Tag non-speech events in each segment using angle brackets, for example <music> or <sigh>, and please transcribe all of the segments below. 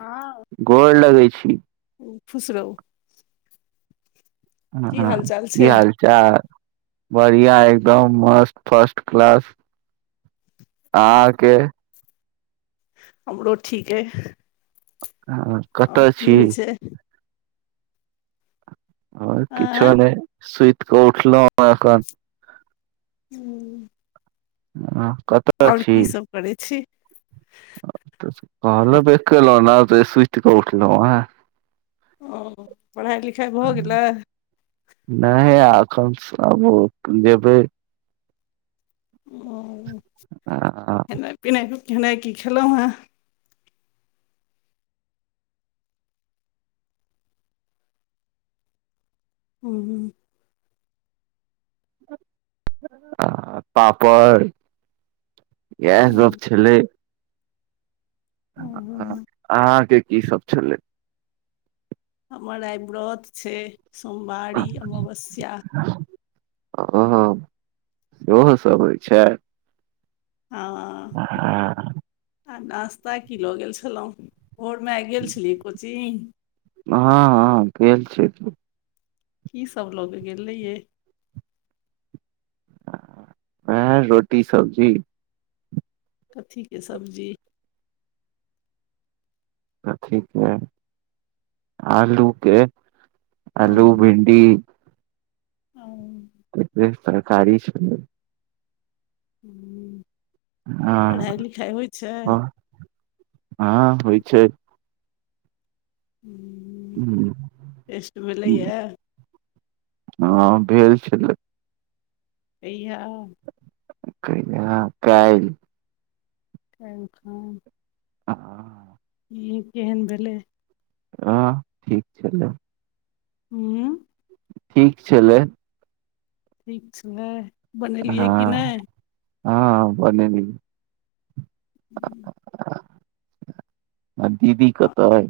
ह गोर लगैत छी खूश रहू की हाल चाल कि छै हाल चाल बढ़िया एकदम मस्त फर्स्ट क्लास अहाँकेँ हमरो ठीक आइ हँ। ओर कि होइ छै आर किछु आँय नै सुत कऽ उठल एन हू हू। हूँ कतय छी की सब करै छी आप कहलो बेर कहलो सुत क उठलो ह ओ पढ़ाइ लिखाइ भऽ गेलै। नै आइ एखन से भोर जेबै ओ खेना पिना खेनाह कि खेलु ह हूँ आ पापड़ इएह हूँ सभ छलै आ अहाँकेँ कि सभ छलै हमर आइ व्रत छै सोमवारी अमावस्या। ऊ इहोसभ होइ छै हँ आ नास्ता कि लऽ गेल छलहुँ भोर मे गेल छली कोचिंग ह ह गेल छैथ ओ कि सभ लऽ कऽ गेलिये अ ऐय रोटी सब्जी कथी के सब्जी कथी के आलू के ओ आलू भिडी उ भैर पेट तरकारी छैलहूँ हू हँ पढ़ाइ लिखाइ होइ छै। हँ होइ छै। हूँ हूँ हूँ हँ भेल छलैय एईया। कहिया कैल। जाय छै अ ई केहन भेलै। ए ठीक छलै हूँ ठीक छलै। किछ ने एह हू बनेलिये हू दीदी कतऽ ऐअ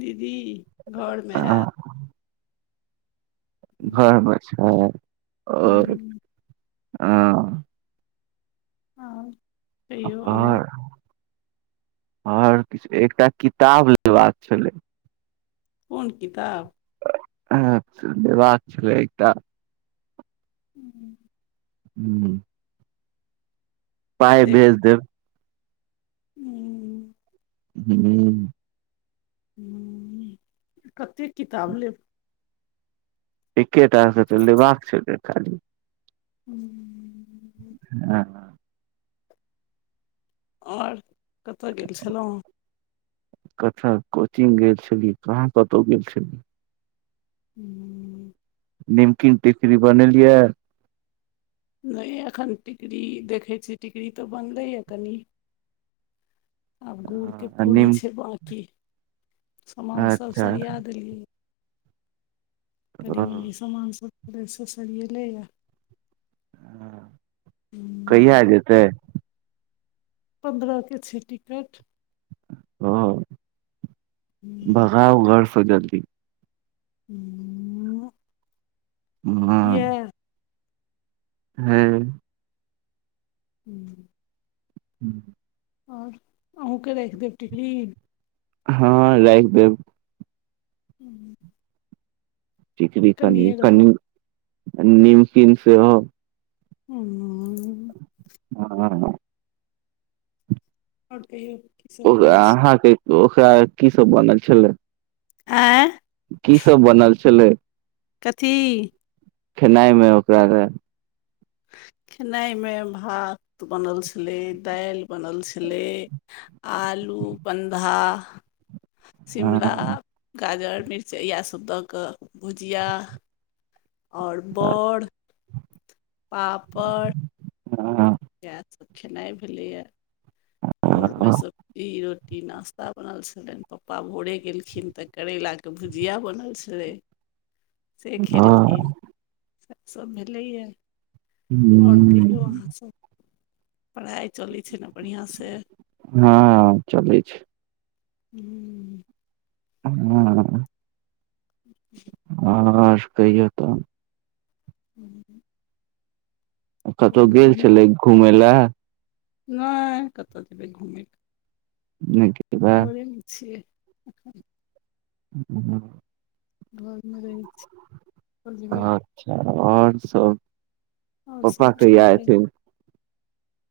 दीदी घरमे होत आ, घर मे छै आओर हूँ हँ। आओर आओर किछु एकटा किताब लेबा कऽ छलै कोन किताब। हैत लेबाक छलै एकटा हूँ ह पाइ भेज देब। ह ह कतेक किताब लेब एकेटा से तऽ लेबा कऽ छलै खाली हूँ। हँ हँ। आओर कतहु गेल छलहुँ। कत कोचिग गेल छली कहाँ कतौ गेल छलियै ह निम किन टिकरी बनेलियै नहि एखन टिकड़री देखैत छीयै टिकड़ी त बनलैए कनि आब गुड़के आ पूरी निम छै बाकि सामान सभ अच्छा सरिया देलियै कनि ओ म समान सभ वैह सभ सरिएलैए कहिया जेतै। पन्द्रह के छै टिकट ओ भगाउ घरसे जल्दी हूँ हूँ हूँ हँ। हूँ। हूँ। आओर अहूँके राखि देब टिफि हँ राखि देब। हूँ उ टिकरी कनिए कनिए नीमकिन सेहो ऊं <inaudible> हँ और <unintelligible> किछ ओ अहाँके कि ओकरा की सब बनल छलै ऐ की सब बनल छलै कथी खेनाइ मे ओकरा आरके खेनाइमे भात बनल छलै दाल बनल छलै आलू बन्धा शिमला गाजर मिर्चाइ सभ द क भुजिया आओर बड़ पापड़ हँ इएह सब खेनाइ भेलैए है भोरमे ईरोट <unintelligible> की नश्ता बनल छलनि पप्पा भोरे गेलखिन तऽ करैलाके भुजिया बनल छलै से खेलखिन से सभ भेलैए आओर कहियौ अहाँ सब पढ़ाइ चलै छै ने बढ़िआँ से हँ चलै छै हू हँ जी अओर कहियौ तऽ हूँ कतहु गेल छलै घुमय लए नहि कतय जेबै घुमय नहि <unintelligible> घरेमे छियै ह घर मे रहै छी जेबै अच्छा आओर सब आओर पप्पा सब कहि ठीक अइ आएथि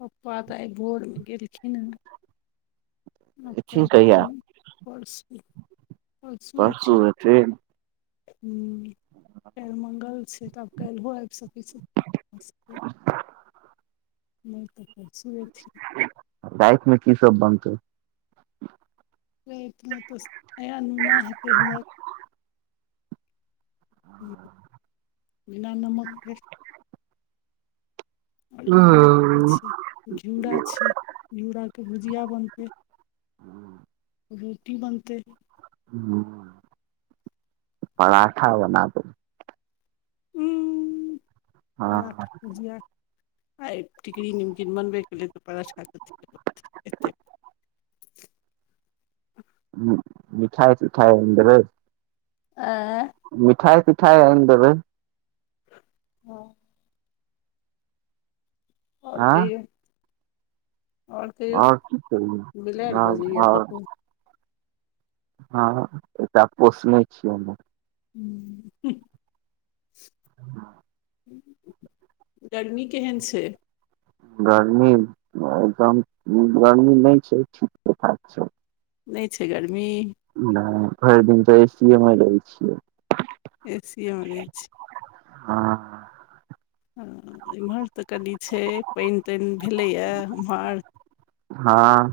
पप्पा तऽ आइ भोरमे गेलखिन हेँ आ एथिन कहिया कलखन परसू परसू अथिन हँ काल्हि मंगल छै तऽ आब काल्हिहो आबि सकै छै नहि त क राइतमे की सब बनते रेट मे तऽ नया नुना हेतै हमर बिना नमक के आओर इमहर देखे छिय घिउरा छै घिउरा के भुजिया बनपे रोटी बनते पराठा बनते <unintelligible> हँ पराठा भुजिया आ टिकी निमकन बनबै त पत <unintelligible> हूं मीठाई तीठाई आइन देबै आ मिठाइ तिठाइ आइन देबै हँ आओर आँ कहियौ आओर कहियौ की करियै बिलाइर बजैया आओर आओर कतौ हँ एकटा पोसने छियै हममे हूँ गर्मी केहन छै गर्मी एकदम गर्मी नहि छै ठीके ठाक छै नहि छै गर्मी नय भरि दिन तऽ एसीए मे रहै छियै ए सी ए मे रहै छि हँ इम्हर तऽ कनि छै पानि तानि भेलैया उम्हर हँ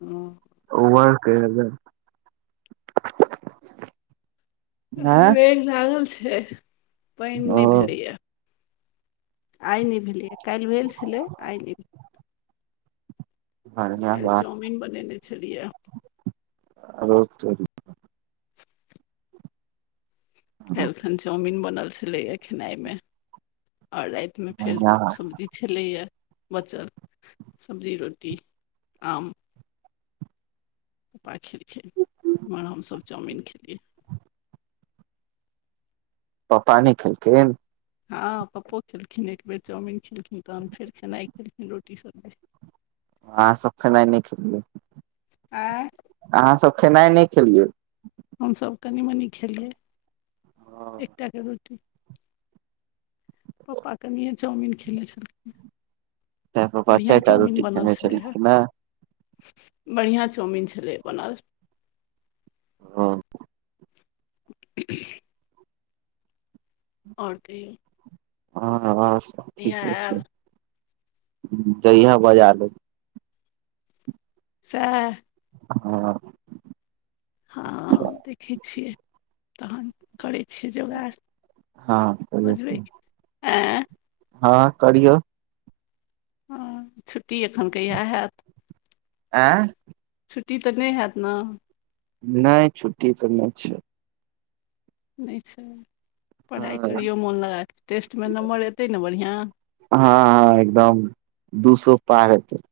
ओ ओमहर केहन यै रेर लागल छै पानि ओ नय भेलैया आइ नहि भेलियै काल्हि भेल छलै आइ नहि भेल बढ़िया काइल बात चाउमीन बनेने छलिया आरौ तोरी <inaudible> काईल खन चाउमिन बनल छलैया खेनाइ मे आओर राति मे फेर बढ़िया बात सब्जी छलैया बचल सब्जी रोटी आम <unintelligible> इम्हर हमसभ चाउमीन खेलियै पप्पा नै खेलखिन हँ पप्पो खेलखिन एक बेेर चाउमिन खेलखिन तहन फेर खेनाइ खेलखिन रोटी सब्जी अहाँ सब खेनाइ नै खेलियै आँय अहाँ सब खेनाइ नै खेलियै हम सभ कनि मनि खेलियै ओ एक टा के रोटी पप्पा कनिये चाउमिन खेलै छलखिन्हे तैं पप्पा बढ़िआँ चारि टा चाउमीन रोटी बनल खेने छलै हए छलखिन हें बढ़िआँ चाउमीन छलै बनल ह आओर कहि हँ हँ सब ठीके छै आयब जहिया बजा लै सेह ह हँ देखै छियै तहन करै छियै जोगाड़ हँ कहियौ बुझबि एं हँ करियौन हँ छुट्टी एखन कैहा हेऽत आँ छुट्टी तऽ नहि हैत न नहि छुट्टी तऽ नहि छै। नहि छै पढ़ाइ हँ करियौ मोन लगत टेस्टमे नम्बर एतै ने बढ़िआ ह ह एकदम दूसो पार हेतै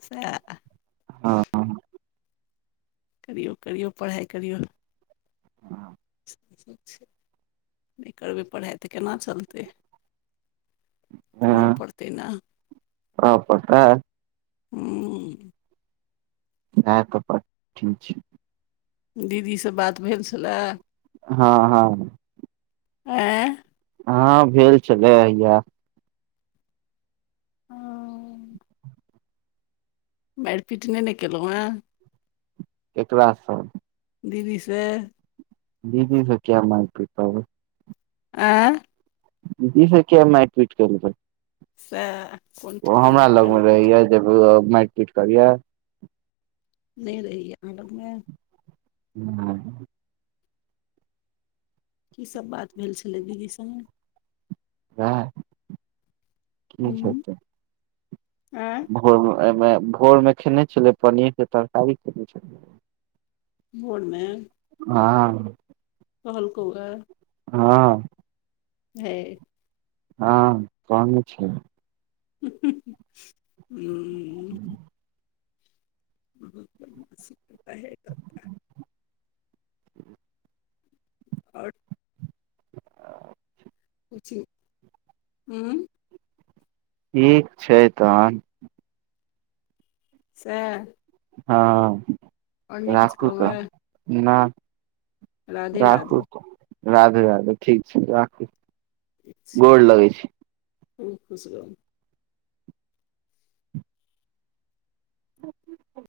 स ह ह करि करि पढ़ाइ करियौ ठीक छै नहि करबै पढ़ाइ तऽ केना चलतै पढ़ पड़त ना आ प <unintelligible> हूँ। हेत ठीक छै दीदीसँ बात भेल छलै। हँ हँ। आ ह भेल छलै हया ह। मारि पीट नहि ने केलहुँ हे एकटासँ दीदी से दीदी से किया मार पीता आ दीदी से किया मर पित केरके से ह ओ हमरा लग मे रहैया ज मरि पीट करिय नहि रहहि अहाँ लग मे ह कि सभ बात भेल छलै दीदी संगे ह ह आ भोर मे भोर मे खेने छलै पनीर के तरकारी खेने छलै बोर मे ह कहलको हा हँ। ह। हँ काहने छै। हूँ बसता हैं ओ छै उच्च हँ ठीक छै तहन। सेह हँ किछु राखू तऽ कहबै ने। राधे राखू राधे राधे राधे ठीक छै राख गोर लगै छै। ओह ब